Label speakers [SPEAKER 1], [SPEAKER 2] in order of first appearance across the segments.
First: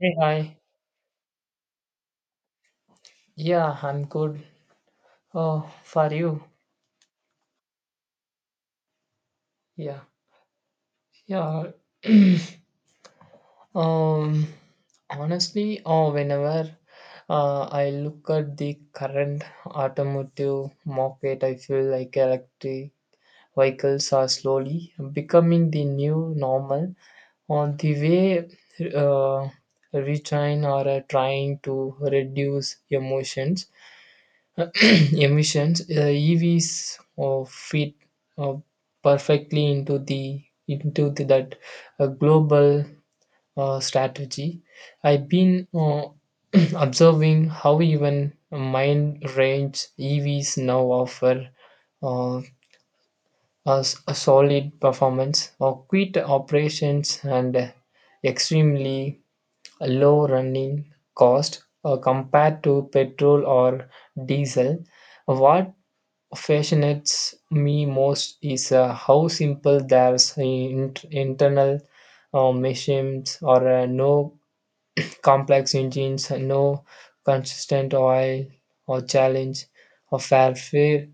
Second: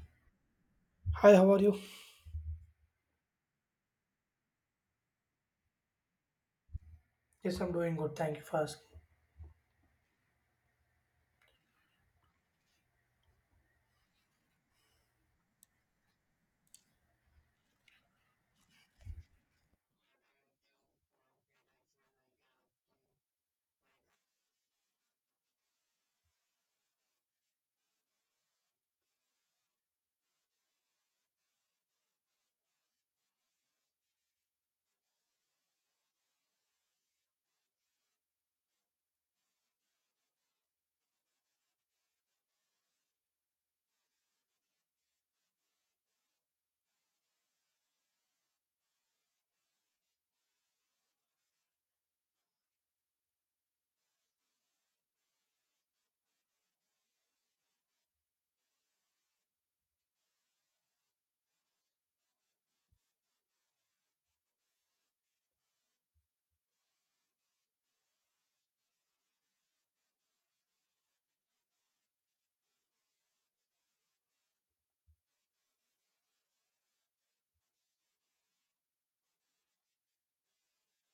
[SPEAKER 1] Hey, hi.
[SPEAKER 2] Hi, how are you?
[SPEAKER 1] Yeah, I'm good. Oh, for you.
[SPEAKER 2] Ask.
[SPEAKER 1] Yeah. Yeah. um, honestly, oh, whenever I look at the current automotive market, I feel like electric vehicles are slowly becoming the new normal on the way uh, retrain or trying to reduce emotions emissions, EVs fit uh, perfectly into that global strategy. I've been observing how even mind range EVs now offer uh, a solid performance, or quick operations, and extremely low running cost compared to petrol or diesel. What fascinates me most is how simple their internal machines are no complex engines, no consistent oil or challenge or warfare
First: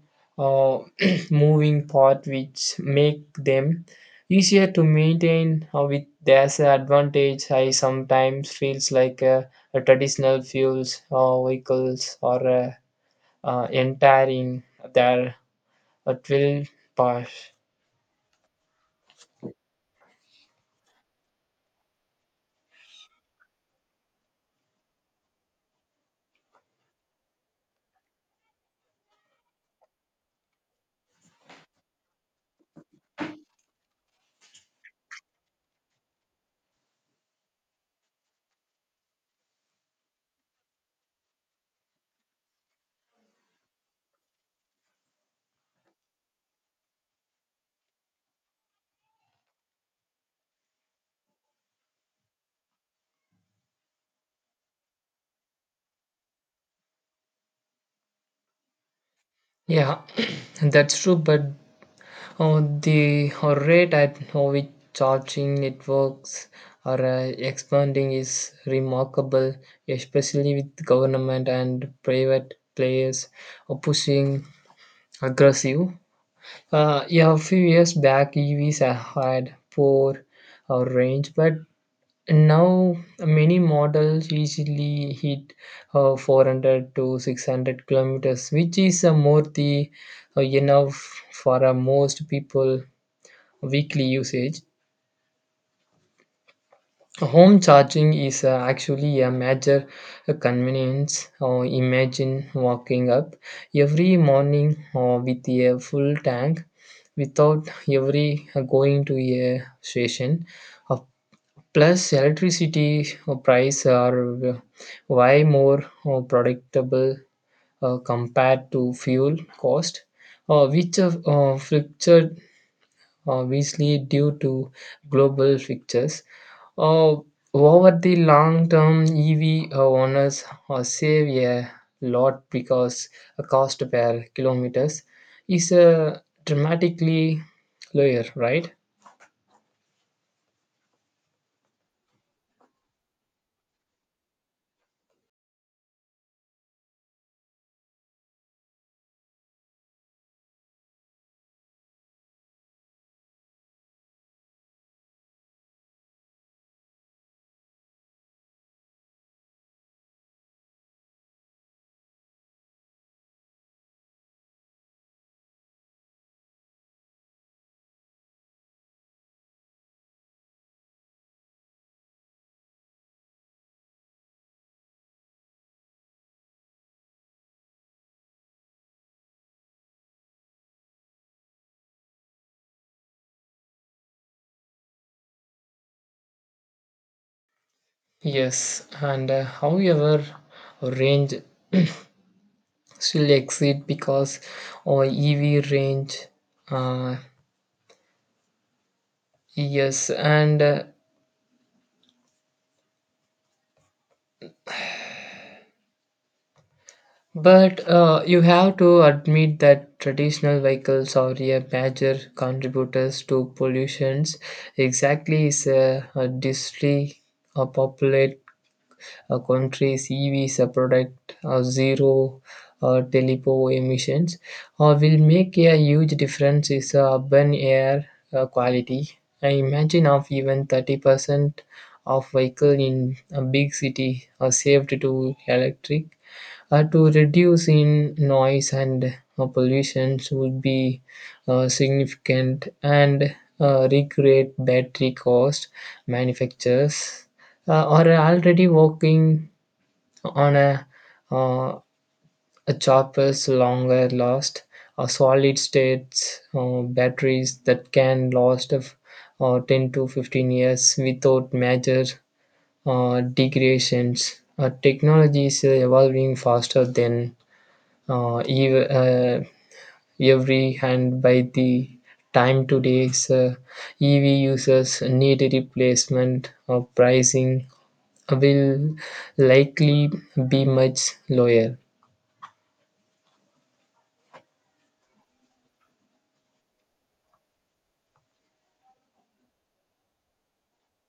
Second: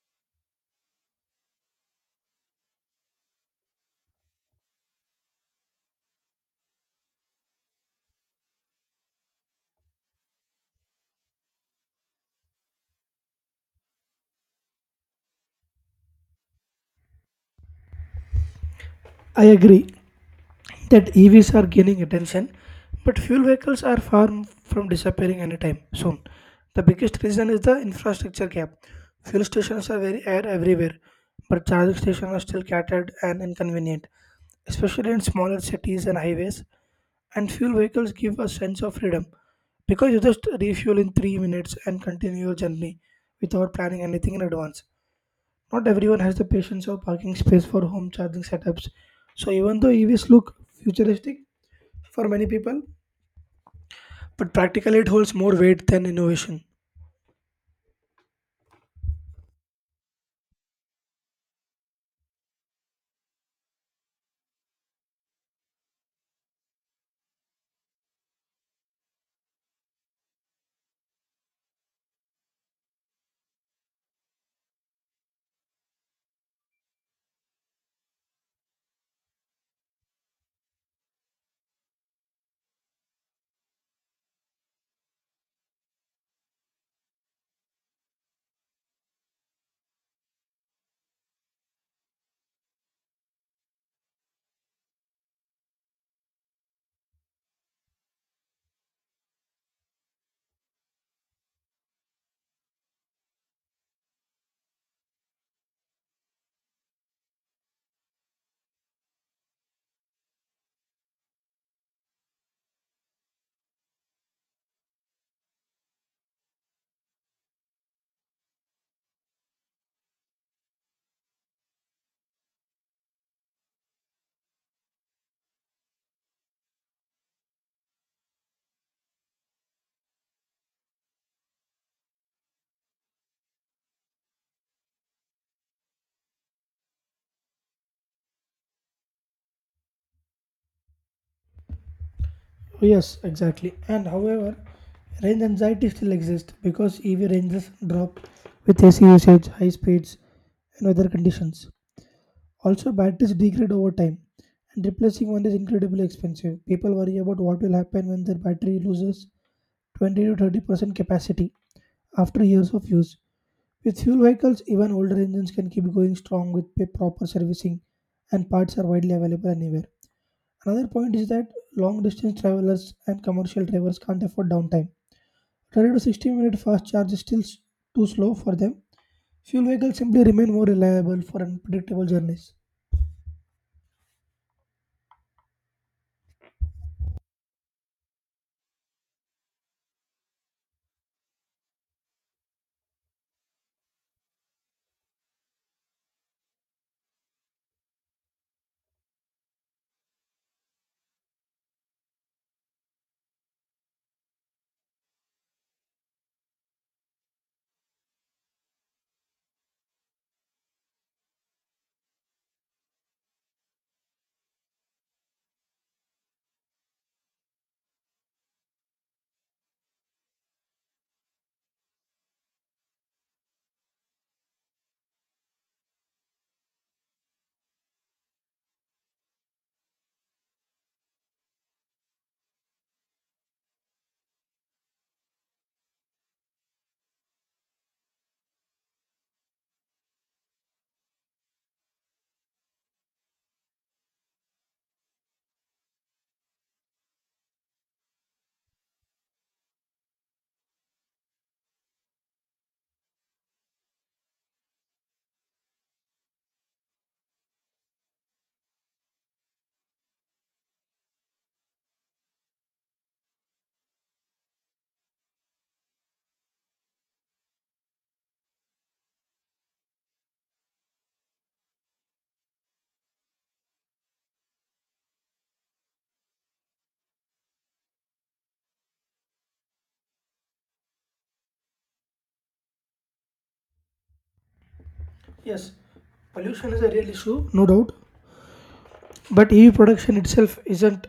[SPEAKER 1] or moving part, which make them easier to maintain. With their advantage, I sometimes feels like a traditional fuels or vehicles or entering their, it will pass.
[SPEAKER 2] I agree that EVs are gaining attention, but fuel vehicles are far from disappearing anytime soon. The biggest reason is the infrastructure gap. Fuel stations are very air everywhere, but charging stations are still scattered and inconvenient, especially in smaller cities and highways. And fuel vehicles give a sense of freedom because you just refuel in 3 minutes and continue your journey without planning anything in advance. Not everyone has the patience or parking space for home charging setups. So even though EVs look futuristic for many people, but practically it holds more weight than innovation.
[SPEAKER 1] Yeah, that's true, but the rate at which charging networks are expanding is remarkable, especially with government and private players pushing aggressive. Yeah, a few years back, EVs had poor range, but now many models easily hit 400 to 600 kilometers, which is more the enough for most people weekly usage. Home charging is actually a major convenience. Imagine walking up every morning with a full tank without every going to a station. Uh, Plus, electricity price are way more predictable compared to fuel cost, which are fluctuated obviously due to global fixtures. Uh, Over the long term, EV owners save a lot because a cost per kilometers is dramatically lower, right?
[SPEAKER 2] Oh, yes, exactly. And however, range anxiety still exists because EV ranges drop with AC usage, high speeds, and weather conditions. Also, batteries degrade over time, and replacing one is incredibly expensive. People worry about what will happen when their battery loses 20 to 30% capacity after years of use. With fuel vehicles, even older engines can keep going strong with proper servicing, and parts are widely available anywhere. Another point is that long distance travelers and commercial drivers can't afford downtime. 30 to 60 minute fast charge is still too slow for them. Fuel vehicles simply remain more reliable for unpredictable journeys.
[SPEAKER 1] Yes, and however, range still exceed because or EV range. Uh, yes, and but you have to admit that traditional vehicles are a major contributors to pollutions. Exactly, is a distry a popular. A country's EVs product zero telepo emissions will make a huge difference is urban air quality. I imagine of even 30% of vehicle in a big city are saved to electric. To reduce in noise and pollution would be significant, and recreate battery cost manufacturers are already working on uh, a chopper's longer last solid state batteries that can last of 10 to 15 years without major degradations. Technology is evolving faster than uh, ev- uh, every hand. By the time today's EV users need replacement, or pricing will likely be much lower.
[SPEAKER 2] Yes, pollution is a real issue, no doubt. But EV production itself isn't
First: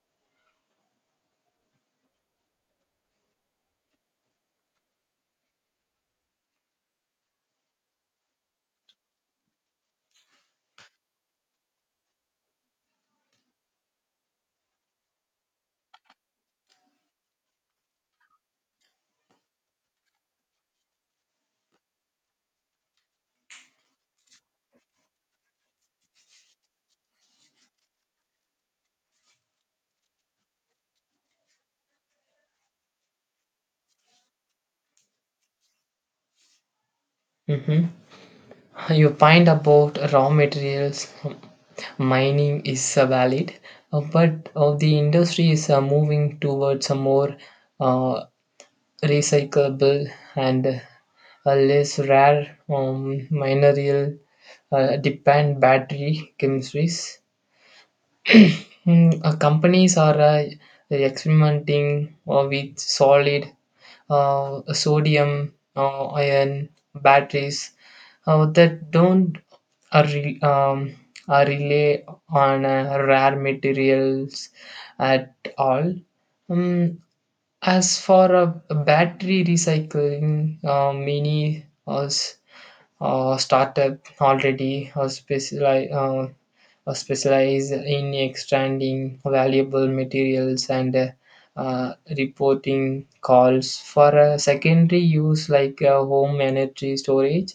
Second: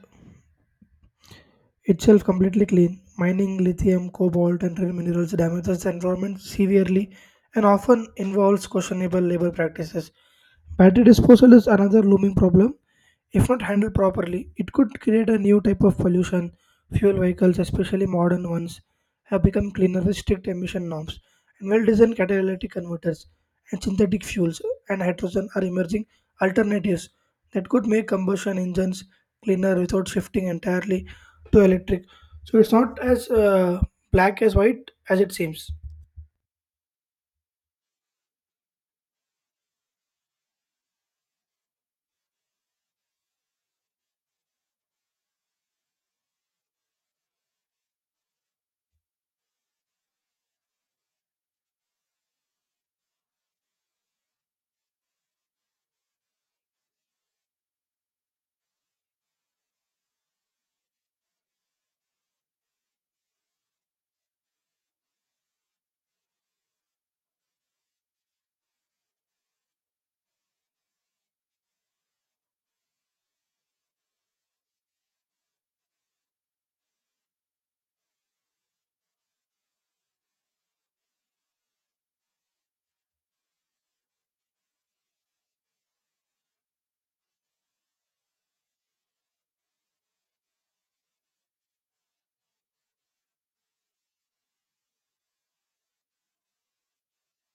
[SPEAKER 2] itself completely clean. Mining lithium, cobalt, and rare minerals damages the environment severely and often involves questionable labor practices. Battery disposal is another looming problem. If not handled properly, it could create a new type of pollution. Fuel vehicles, especially modern ones, have become cleaner with strict emission norms, and well designed catalytic converters and synthetic fuels and hydrogen are emerging alternatives that could make combustion engines cleaner without shifting entirely to electric. So it's not as black as white as it seems.
[SPEAKER 1] Mhm. Your point about raw materials mining is valid, but the industry is moving towards a more uh, recyclable and a less rare mineral depend battery chemistries. Companies are experimenting with solid sodium, ion batteries that don't are, re- are rely on rare materials at all. Um, as for battery recycling, many startup already specialize in extracting valuable materials and reporting calls for a secondary use like home energy storage.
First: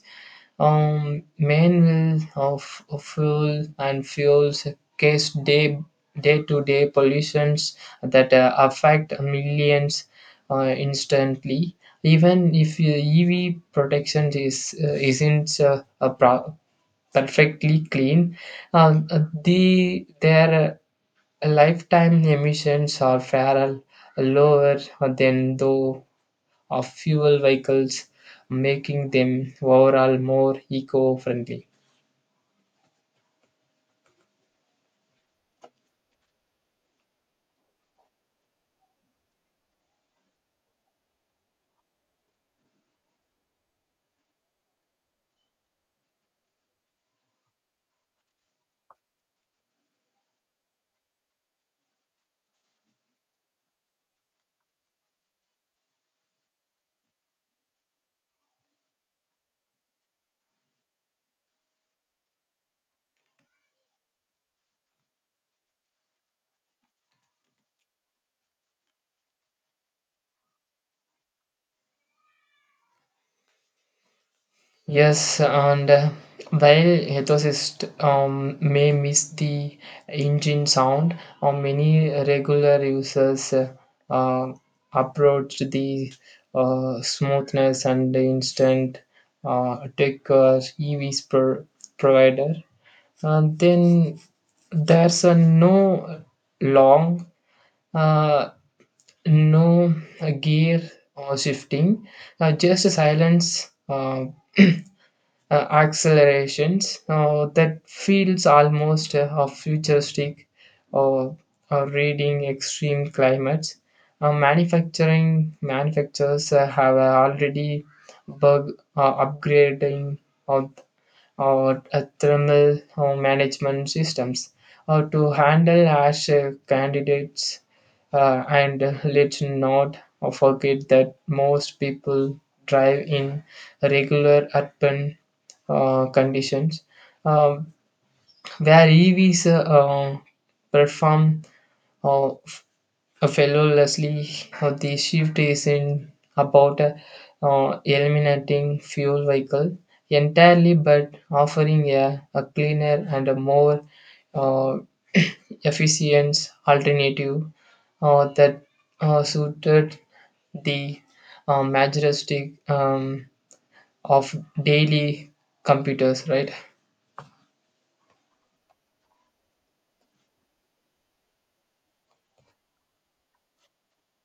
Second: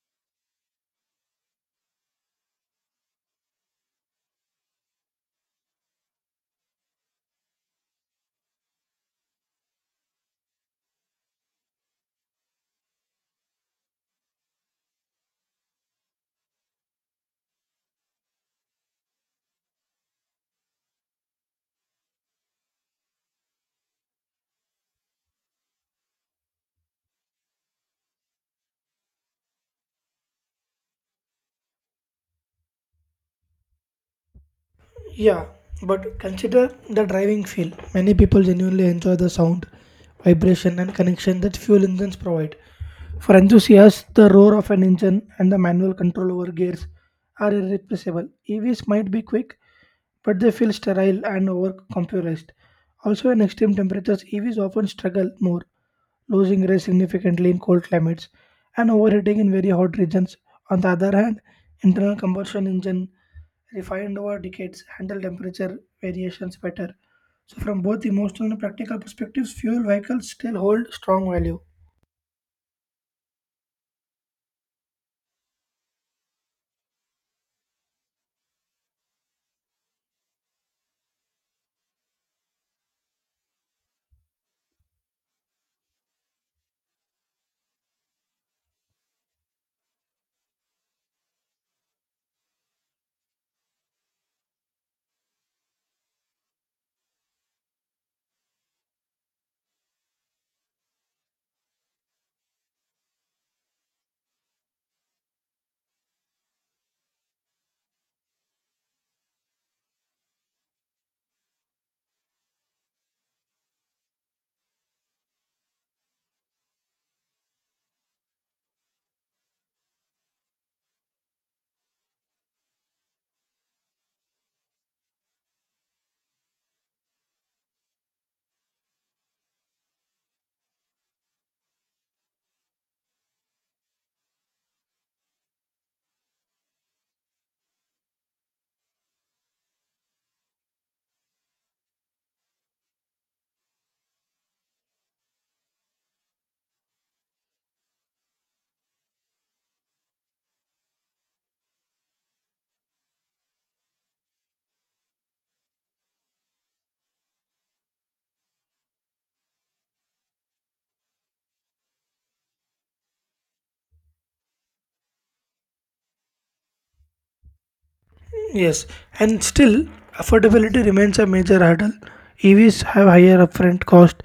[SPEAKER 1] Main will of fuel and fuels case day day to day pollutions that affect millions instantly, even if ev protection is isn't perfectly clean. The their lifetime emissions are far lower than those of fuel vehicles, making them overall more eco-friendly.
[SPEAKER 2] Yeah, but consider the driving feel. Many people genuinely enjoy the sound, vibration, and connection that fuel engines provide. For enthusiasts, the roar of an engine and the manual control over gears are irreplaceable. EVs might be quick, but they feel sterile and overcomputerized. Also, in extreme temperatures, EVs often struggle more, losing range significantly in cold climates and overheating in very hot regions. On the other hand, internal combustion engine refined over decades, handle temperature variations better. So, from both emotional and practical perspectives, fuel vehicles still hold strong value.
[SPEAKER 1] Yes, and while ethicists may miss the engine sound, many regular users uh, approach the smoothness and the instant tech EVs per provider. And then there's a no long, uh, no gear shifting, just silence. Accelerations that feels almost a futuristic or reading extreme climates. Manufacturing manufacturers have already bug upgrading or, or thermal management systems to handle ash candidates and let's not forget that most people drive in regular urban conditions um, where EVs perform uh, f- flawlessly. The shift is in about eliminating fuel vehicle entirely, but offering a cleaner and a more uh, efficient alternative that suited the majestic of daily computers, right?
[SPEAKER 2] Yes, and still, affordability remains a major hurdle. EVs have higher upfront cost,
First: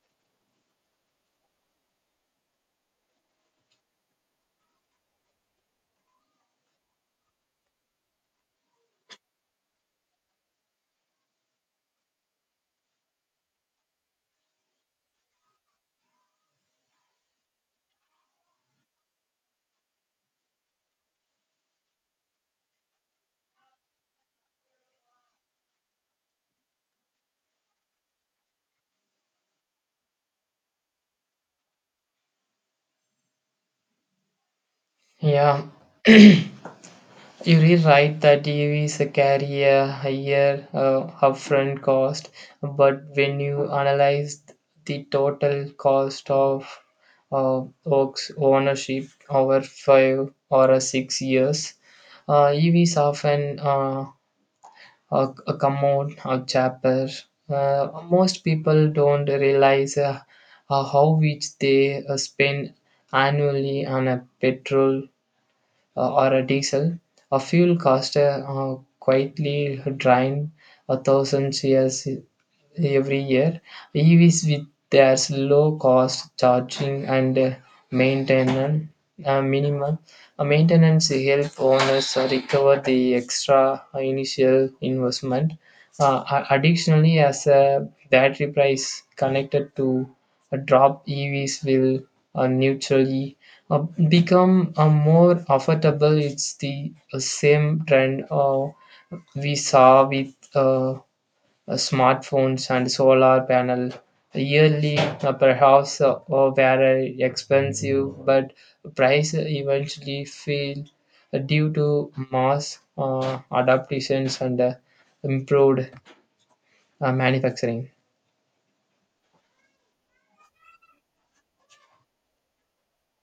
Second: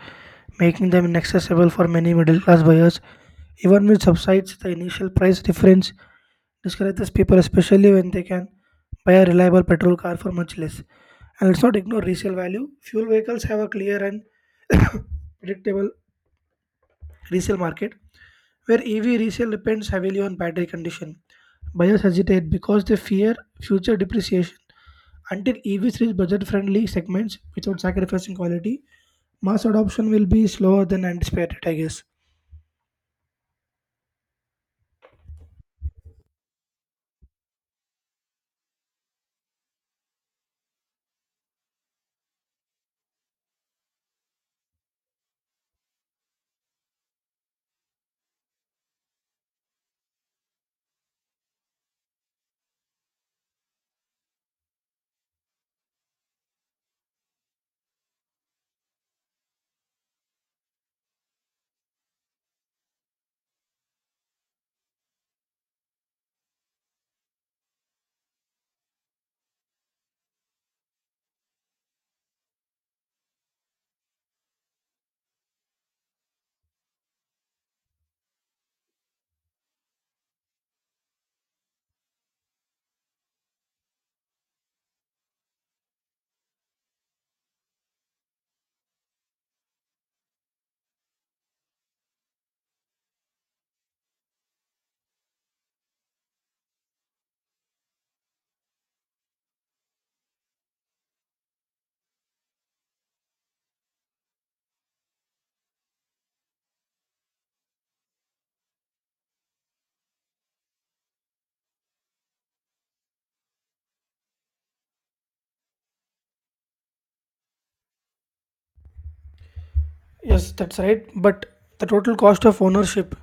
[SPEAKER 2] making them inaccessible for many middle class buyers. Even with subsides, the initial price difference discourages people, especially when they can buy a reliable petrol car for much less. And let's not ignore resale value. Fuel vehicles have a clear and predictable resale market, where EV resale depends heavily on battery condition. Buyers hesitate because they fear future depreciation. Until EVs reach budget friendly segments without sacrificing quality, mass adoption will be slower than anticipated, I guess.
[SPEAKER 1] Yeah, you're really right that EVs carry a higher upfront cost, but when you analyze the total cost of Oak's ownership over five or 6 years, EVs often come out cheaper. Most people don't realize how much they spend annually on a petrol or a diesel, a fuel cost quietly drained a thousand years every year. EVs with their low cost charging and maintenance minimum maintenance help owners recover the extra initial investment. Additionally, as a battery price connected to a drop, EVs will neutrally uh, become more affordable. It's the same trend we saw with Smartphones and solar panel yearly perhaps or very expensive, but price eventually fell due to mass adaptations and improved manufacturing.
[SPEAKER 2] Yes, that's right. But the total cost of ownership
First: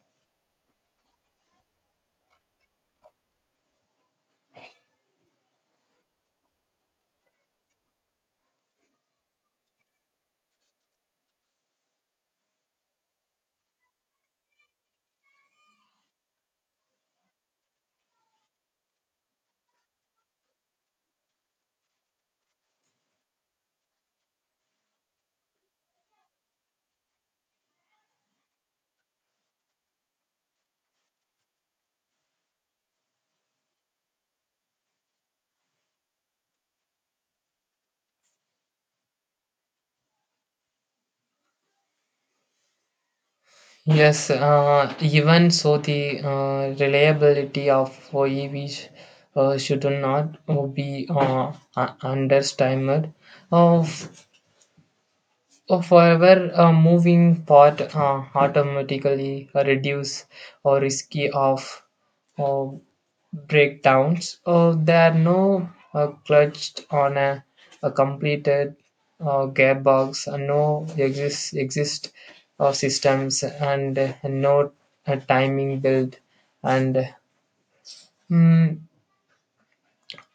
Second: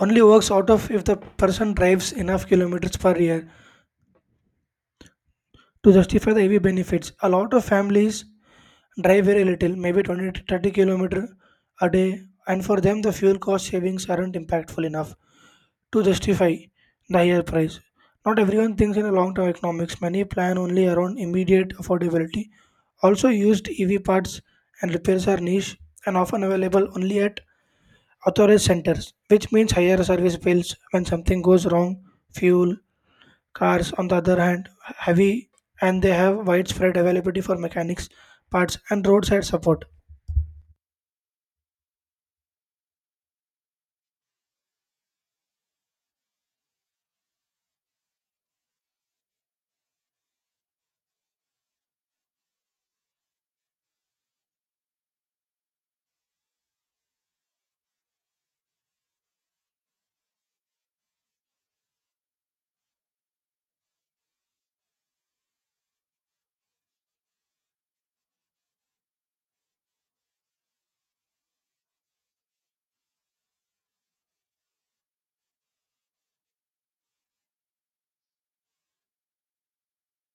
[SPEAKER 2] only works out of if the person drives enough kilometers per year to justify the EV benefits. A lot of families drive very little, maybe 20 to 30 kilometer a day, and for them the fuel cost savings aren't impactful enough to justify the higher price. Not everyone thinks in a long-term economics. Many plan only around immediate affordability. Also, used EV parts and repairs are niche and often available only at authorized centers, which means higher service bills when something goes wrong. Fuel cars, on the other hand, heavy and they have widespread availability for mechanics, parts, and roadside support.
[SPEAKER 1] Yes, even so, the reliability of EVs should not be underestimated. Uh, Or forever, a moving part automatically reduce or risky of uh, breakdowns. Or there are no clutched on a completed gearbox, no exist systems, and no timing build, and mm,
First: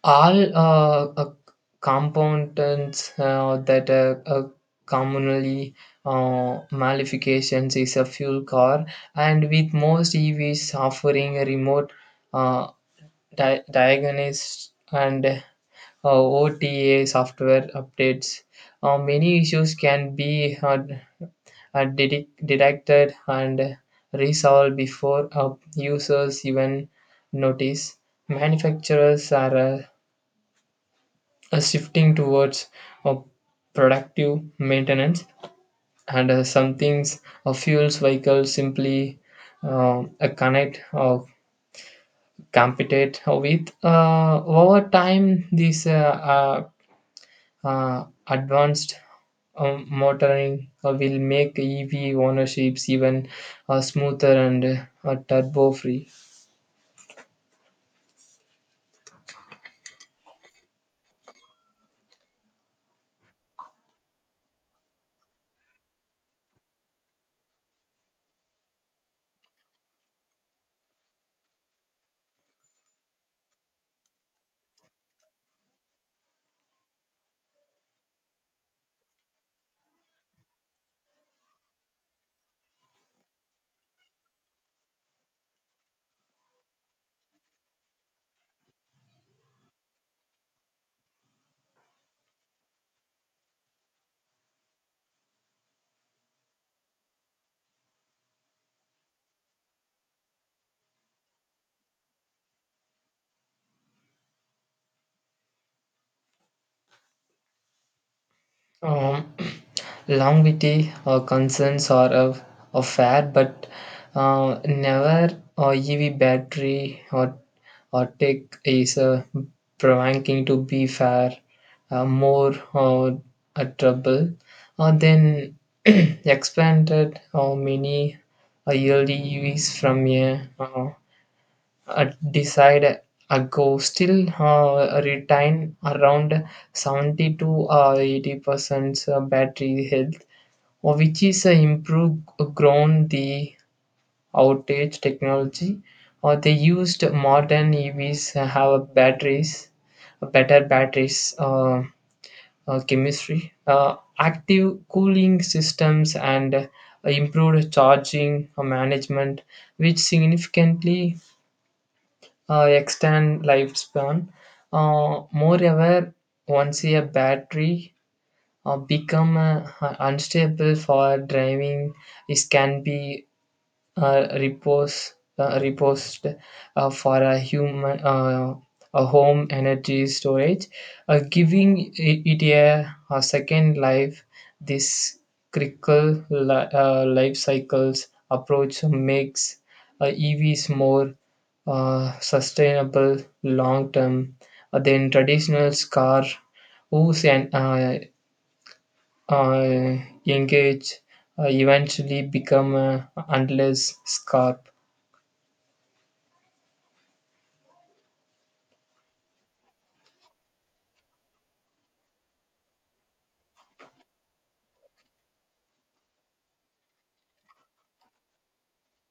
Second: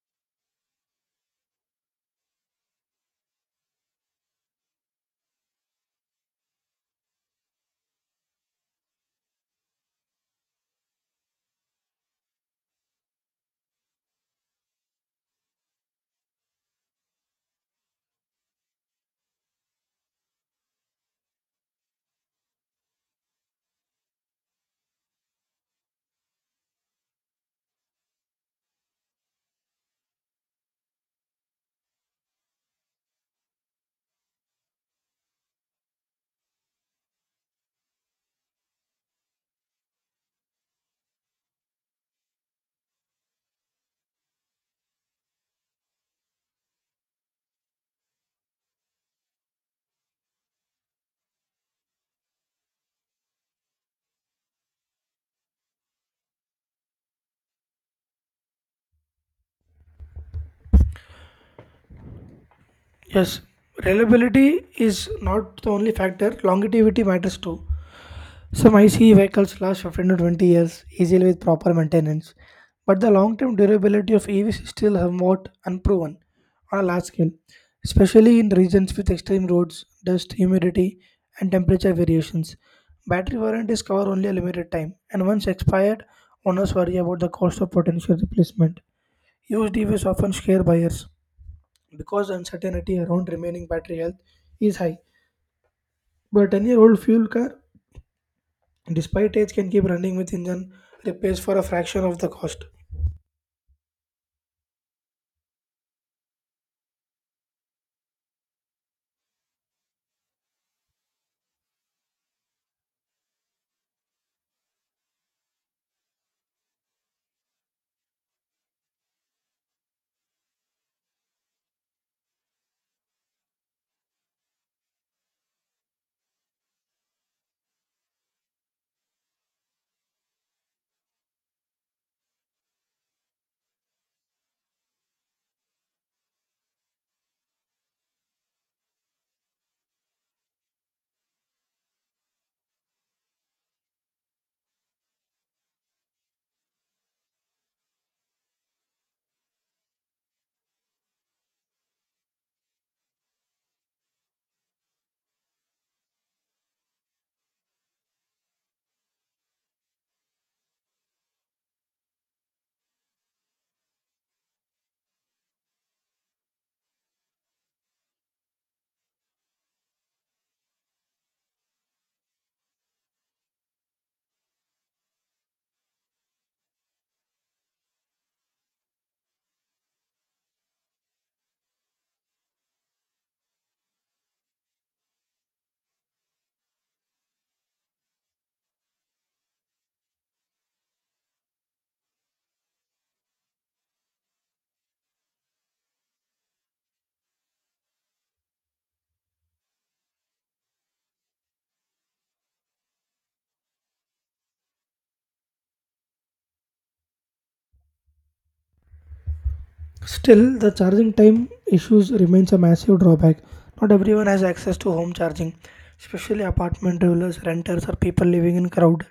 [SPEAKER 1] all compounds that commonly malifications is a fuel car. And with most evs offering a remote uh, diagnosis and ota software updates, many issues can be detected and resolved before users even notice. Manufacturers are a shifting towards a productive maintenance, and some things a fuels vehicle simply a connect or compete with. Over time these advanced motoring will make ev ownerships even smoother and turbo free.
[SPEAKER 2] Yes, reliability is not the only factor, longevity matters too. Some ICE vehicles last 15 to 20 years easily with proper maintenance, but the long term durability of EVs is still somewhat unproven on a large scale, especially in regions with extreme roads, dust, humidity, and temperature variations. Battery warranties cover only a limited time, and once expired, owners worry about the cost of potential replacement. Used EVs often scare buyers because uncertainty around remaining battery health is high, but a 10-year-old fuel car despite age can keep running with engine repairs for a fraction of the cost.
[SPEAKER 1] Um, longevity concerns are of a fair, but never EV battery or tech is provoking to be fair, more a trouble. Then expanded many early EVs from a uh, decide ago still retain around 70 to 80% battery health, which is improved grown the outage technology. Or they used modern EVs have batteries, better batteries chemistry, active cooling systems, and improved charging management, which significantly extend lifespan. Moreover, once a battery become unstable for driving, it can be uh, repose reposed for a human a home energy storage, giving it a second life. This critical life cycles approach makes evs more sustainable long term than traditional car whose an, uh, engage eventually become unless scarp.
[SPEAKER 2] Still, the charging time issues remains a massive drawback. Not everyone has access to home charging, especially apartment dwellers, renters, or people living in crowded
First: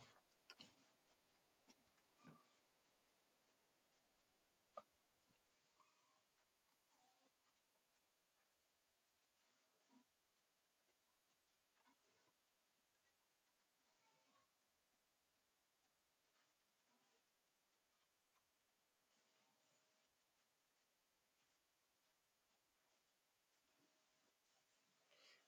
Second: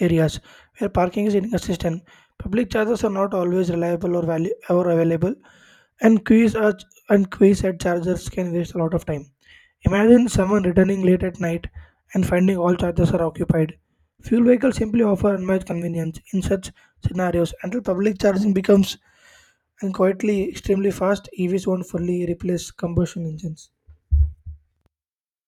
[SPEAKER 2] areas where parking is inconsistent. Public chargers are not always reliable or value or available, and queues are and queues at chargers can waste a lot of time. Imagine someone returning late at night and finding all chargers are occupied. Fuel vehicles simply offer unmatched convenience in such scenarios until public charging becomes and quietly extremely fast EVs won't fully replace combustion engines.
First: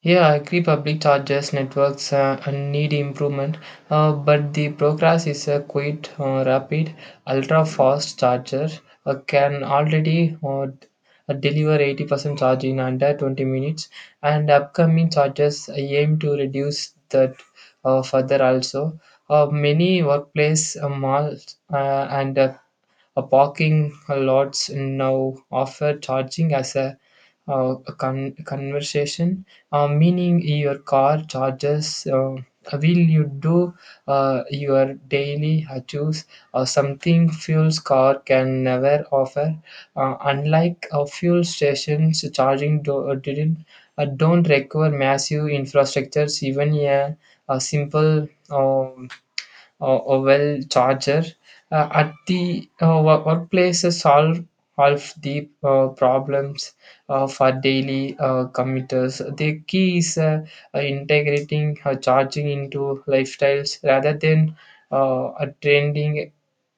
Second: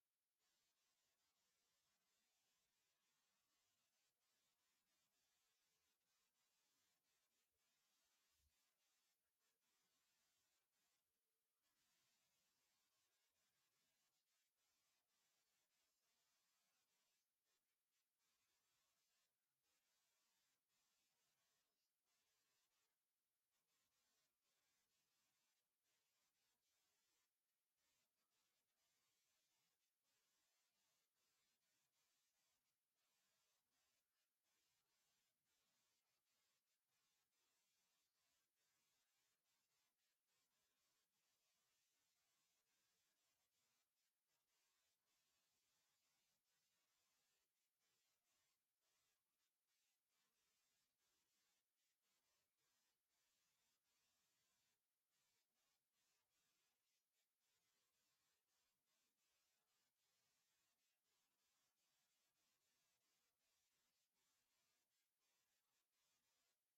[SPEAKER 1] Yeah, I agree. Public charges networks need improvement, but the progress is a quite rapid, ultra fast charger can already deliver 80% charge in under 20 minutes, and upcoming chargers aim to reduce that further also. Many workplace malls and parking lots now offer charging as a conversation, meaning your car charges. Will you do your daily chores, or something fuel's car can never offer. Unlike fuel stations charging do- didn't don't require massive infrastructures. Even a simple or well charger at the workplaces solve the problems for daily commuters. The key is integrating charging into lifestyles rather than trending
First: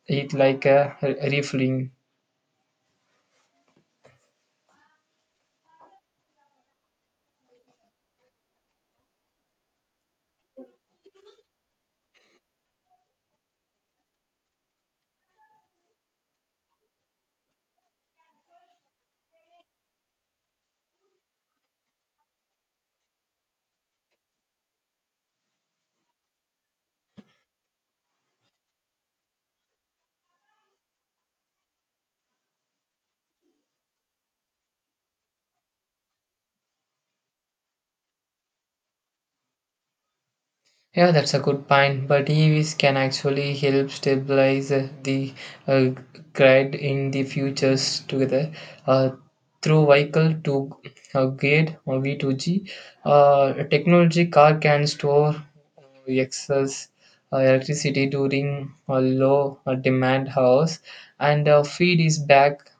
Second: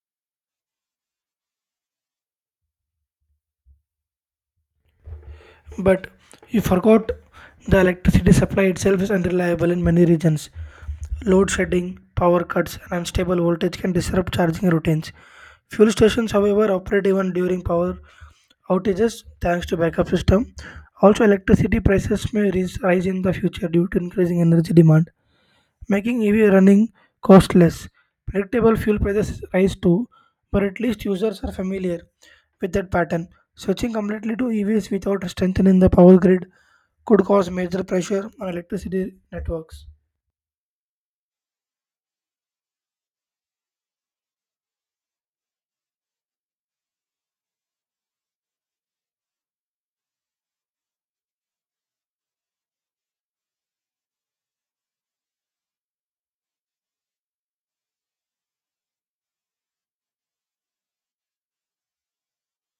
[SPEAKER 1] it like a refueling.
[SPEAKER 2] But you forgot the electricity supply itself is unreliable in many regions. Load shedding, power cuts, and unstable voltage can disrupt charging routines. Fuel stations, however, operate even during power outages thanks to backup system. Also, electricity prices may rise in the future due to increasing energy demand, making EV running costless. Predictable fuel prices rise too, but at least users are familiar with that pattern. Switching completely to EVs without strengthening the power grid could cause major pressure on electricity networks.
[SPEAKER 1] Yeah, that's a good point. But EVs can actually help stabilize the uh, grid in the futures together uh, through vehicle to grid or V2G. A technology car can store excess electricity during a low demand hours and feed is back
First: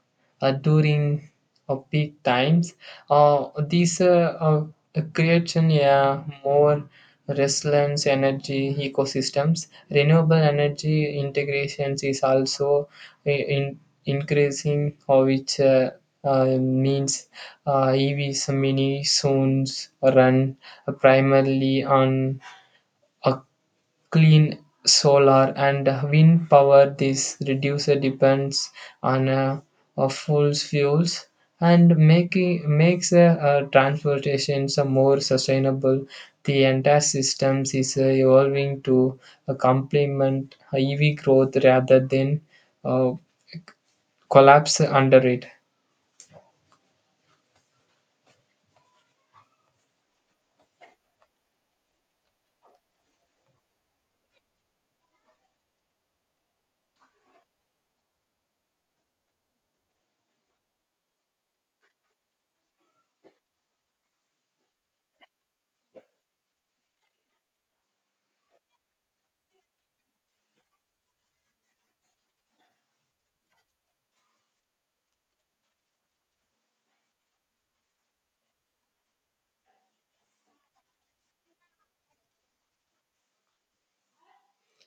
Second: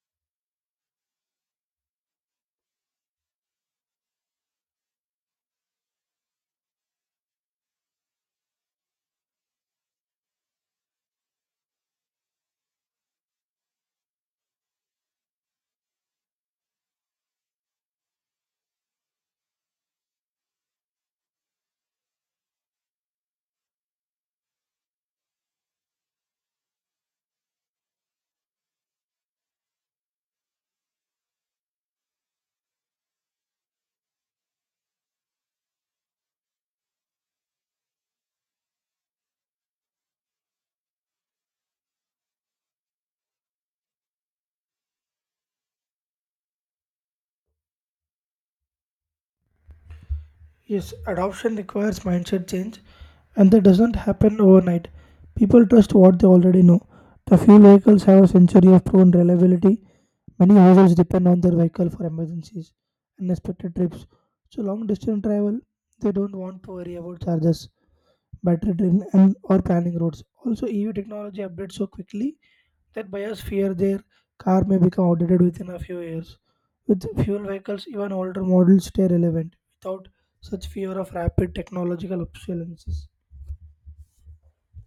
[SPEAKER 1] during peak times. These creates a more resilience energy ecosystems. Renewable energy integrations is also i- in, increasing, which means EVs mini soon run primarily on uh, clean solar and wind power. This reduces depends on fossil fuels, and making makes transportation some more sustainable. The entire systems is evolving to complement EV growth rather than uh, collapse under it.
[SPEAKER 2] Yes, adoption requires mindset change, and that doesn't happen overnight. People trust what they already know. The fuel vehicles have a century of proven reliability. Many households depend on their vehicle for emergencies, unexpected trips. So, long distance travel, they don't want to worry about charges better drain and or planning roads. Also, EV technology updates so quickly that buyers fear their car may become outdated within a few years. With fuel vehicles, even older models stay relevant without such fear of rapid technological obsolescence.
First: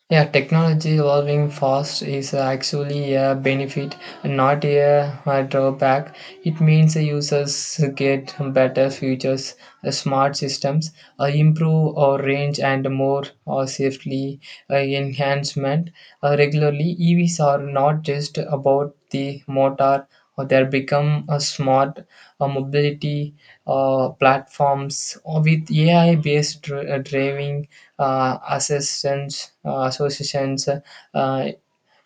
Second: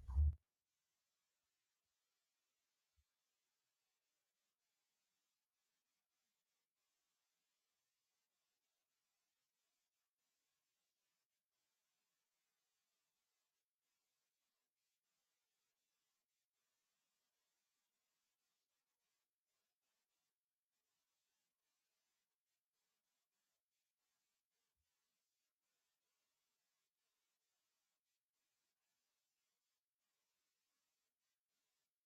[SPEAKER 1] Yeah, technology evolving fast is actually a benefit, not a drawback. It means the users get better features, smart systems, improve our range and more safely enhancement. Regularly, EVs are not just about the motor, or they become a smart mobility platforms or with AI-based driving assistance associations uh,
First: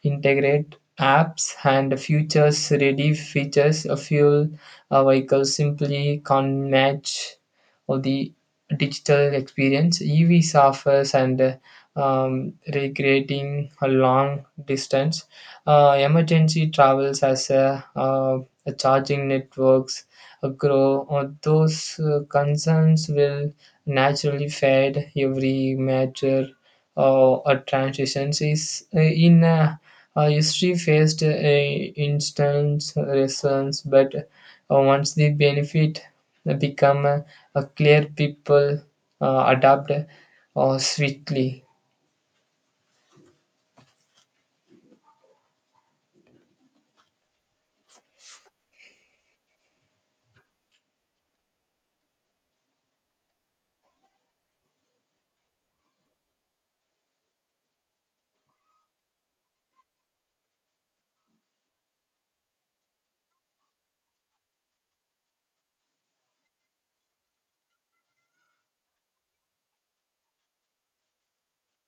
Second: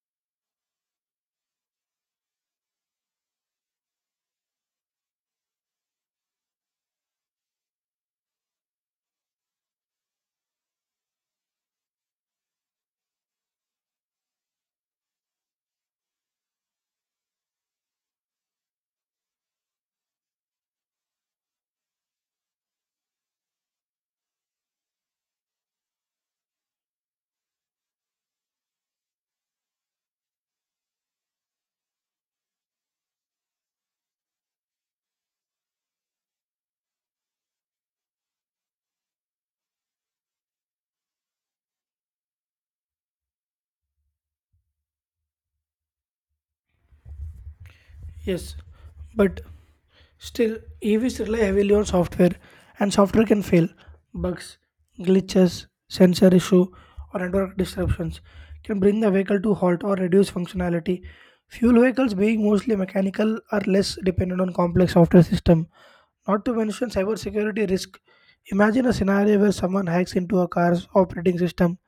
[SPEAKER 1] integrate apps and futures-ready features. A fuel a vehicle simply can't match of the digital experience. EVs offers and recreating a long distance, emergency travels as a charging networks grow. Or those concerns will naturally fade every major or transitions is in a history faced a instant resistance, but once the benefit become clear, people adapt swiftly.
[SPEAKER 2] Yes, but still, EVs rely heavily on software, and software can fail. Bugs, glitches, sensor issue, or network disruptions can bring the vehicle to halt or reduce functionality. Fuel vehicles, being mostly mechanical, are less dependent on complex software system. Not to mention cybersecurity risk. Imagine a scenario where someone hacks into a car's operating system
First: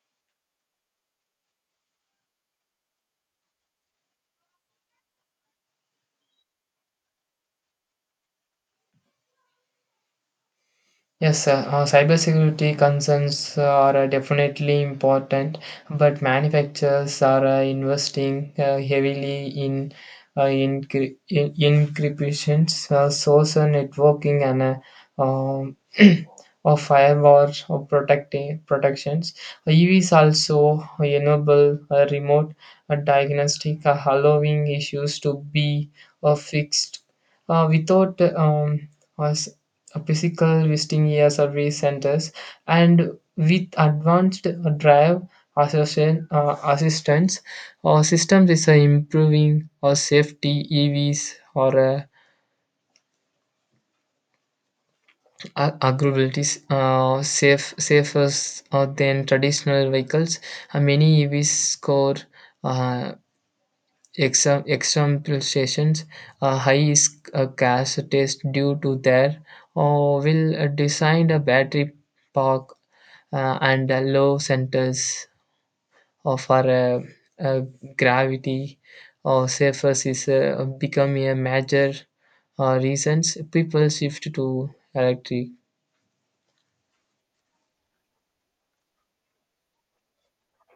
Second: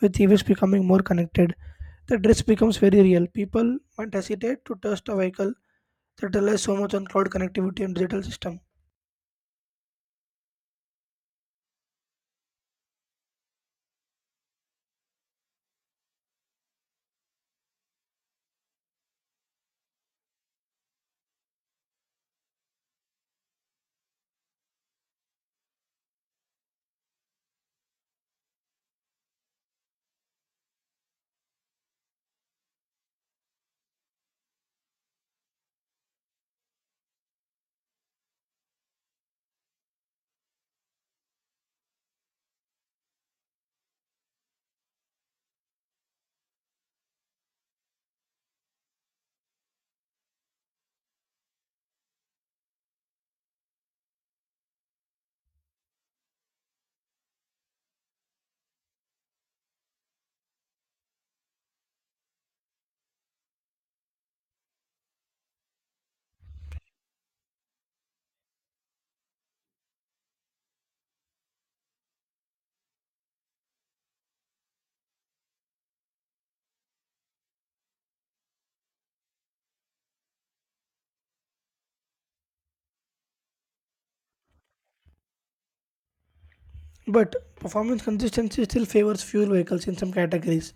[SPEAKER 2] with EVs becoming more connected, the risk becomes very real. People might hesitate to trust a vehicle that relies so much on cloud connectivity and digital system.
[SPEAKER 1] Yes, sir. Cybersecurity concerns are definitely important, but manufacturers are investing heavily in encryptions, social networking, and um, of firewall or protecting protections. EVs also enable remote diagnostic, allowing issues to be fixed without physical visiting year service centers and with advanced drive association, assistance or systems is improving or safety evs or agribilities safer than traditional vehicles. Many evs score uh, example sessions a high is a gas test due to their or will design a battery pack and a low centers of our uh, gravity or surface is become a major reasons people shift to electric.
[SPEAKER 2] But performance consistency still favors fuel vehicles in some categories.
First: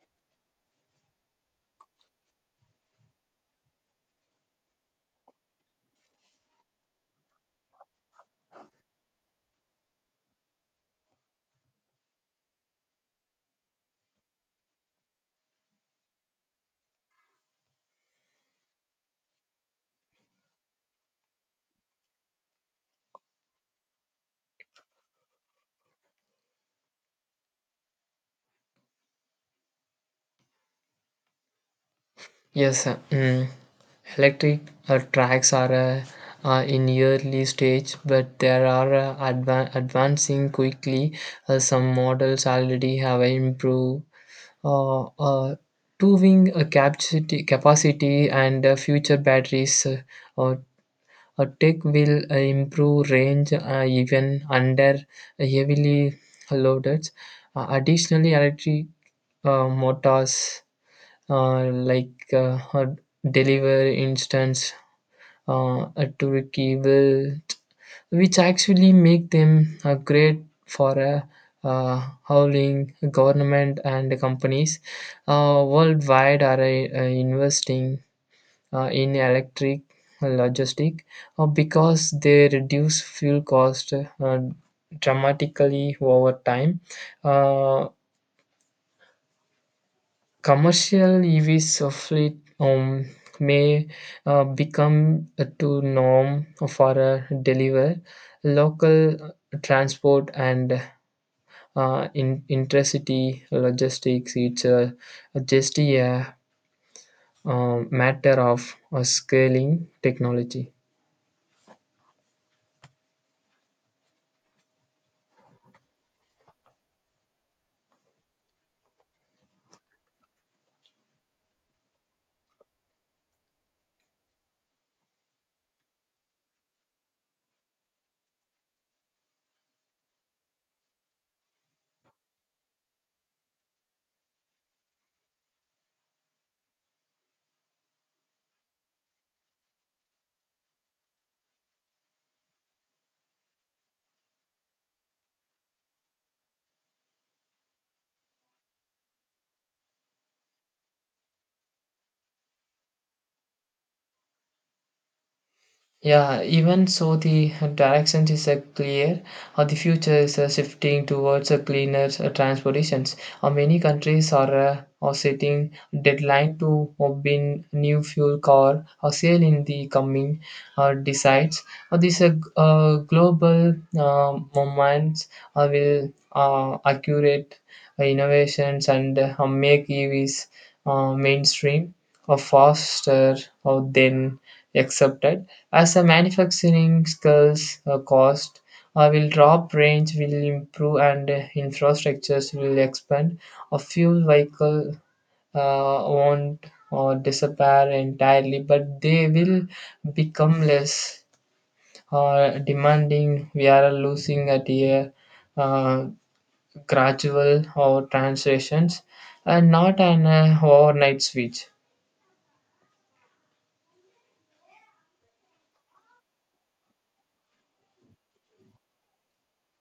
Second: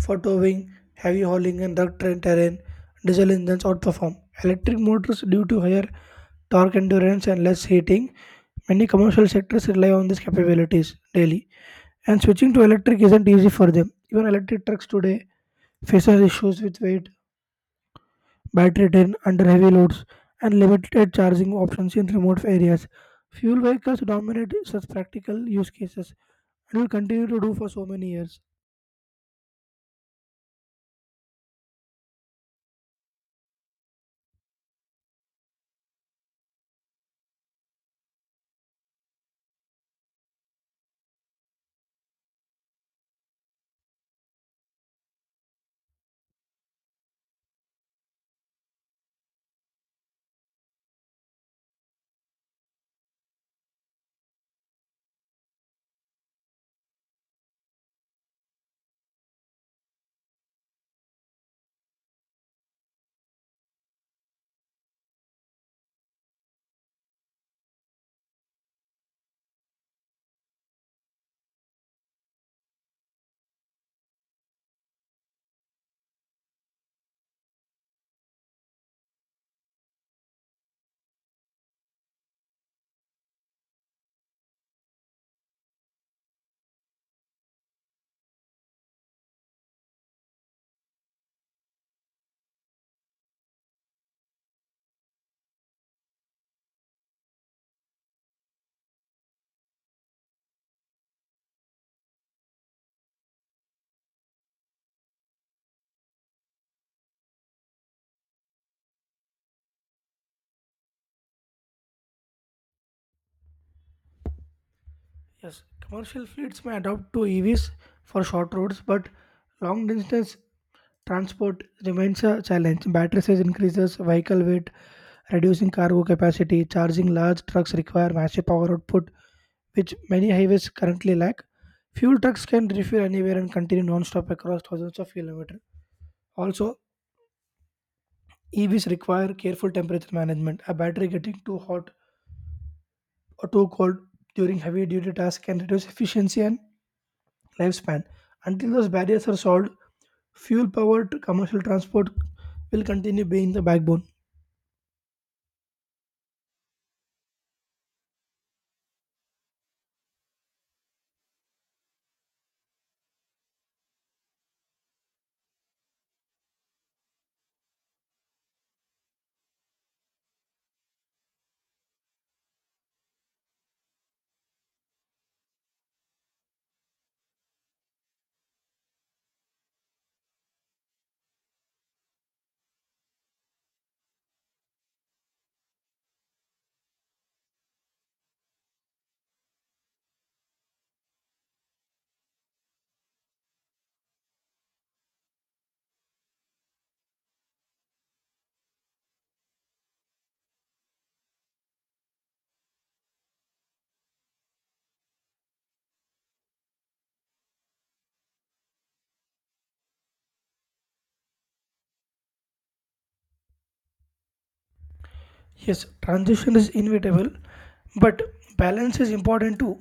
[SPEAKER 2] For towing, heavy hauling, and rugged terrain, diesel engines outperform electric motors due to higher torque endurance and less heating. Many commercial sectors rely on these capabilities daily, and switching to electric isn't easy for them. Even electric trucks today faces issues with weight battery drain under heavy loads, and limited charging options in remote areas. Fuel vehicles dominate such practical use cases and will continue to do for so many years.
[SPEAKER 1] Yes, sir. Mm. Electric tracks are in early stage, but they are advancing quickly. Some models already have improved uh, uh, proving a capacity and future batteries or or tech will improve range even under heavily loaded. Additionally, electric motors uh, like uh, uh, deliver instant a turkey will, which actually make them great for a howling government and companies worldwide are investing in electric logistic because they reduce fuel cost dramatically over time uh, Commercial EVs of fleet um, may become a to norm for a deliver local transport and in intercity logistics. It's just a matter of scaling technology.
[SPEAKER 2] Yes, commercial fleets may adopt to EVs for short roads, but long distance transport remains a challenge. Battery size increases, vehicle weight, reducing cargo capacity. Charging large trucks require massive power output, which many highways currently lack. Fuel trucks can refuel anywhere and continue non-stop across thousands of kilometers. Also, EVs require careful temperature management. A battery getting too hot or too cold during heavy duty tasks can reduce efficiency and lifespan. Until those barriers are solved, fuel powered commercial transport will continue being the backbone.
[SPEAKER 1] Yeah, even so, the direction is clear. The future is shifting towards a cleaner transportations. Many countries are setting deadline to bin new fuel car or sale in the coming decides. These global moments will accurate innovations and make EVs mainstream or faster or than accepted as our manufacturing skills cost will drop, range will improve, and infrastructures will expand. A fuel vehicle won't disappear entirely, but they will become less demanding. We are losing at a uh, gradual or transitions, and not an overnight switch.
[SPEAKER 2] Yes, transition is inevitable, but balance is important too.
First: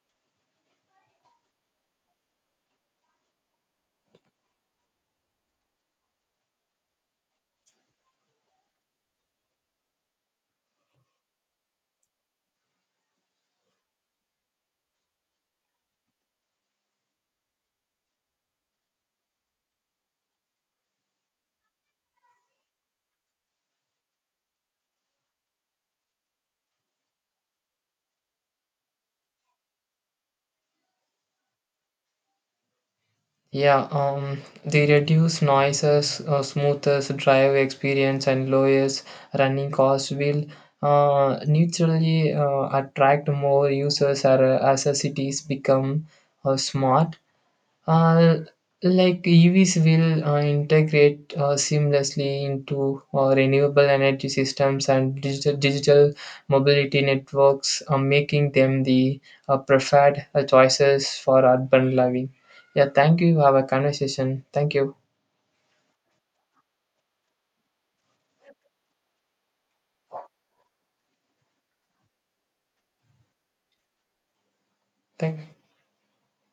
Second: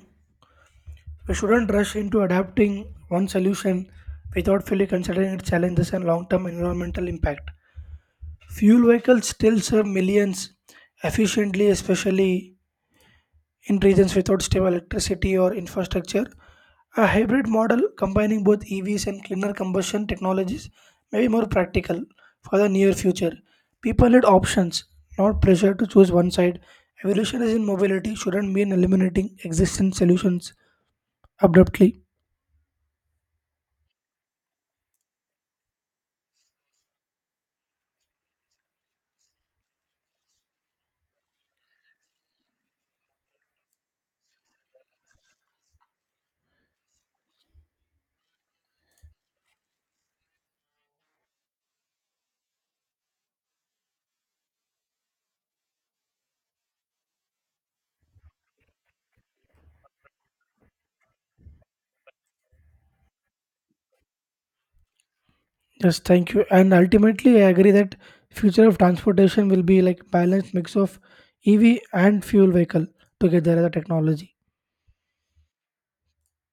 [SPEAKER 2] We shouldn't rush into adapting one solution without fully considering its challenges and long term environmental impact. Fuel vehicles still serve millions efficiently, especially in regions without stable electricity or infrastructure. A hybrid model combining both EVs and cleaner combustion technologies may be more practical for the near future. People need options, not pressure to choose one side. Evolution is in mobility shouldn't mean eliminating existing solutions abruptly.
[SPEAKER 1] Yeah, they reduce noises, smoothers drive experience, and lowers running costs will neutrally attract more users as the cities become smart. Uh, like EVs will integrate seamlessly into renewable energy systems and digital mobility networks, making them the preferred choices for urban living. Yeah, thank you. Have a conversation. Thank you.
[SPEAKER 2] Yes, thank you. And ultimately, I agree that future of transportation will be like balanced mix of EV and fuel vehicle together as a technology.
[SPEAKER 1] Thank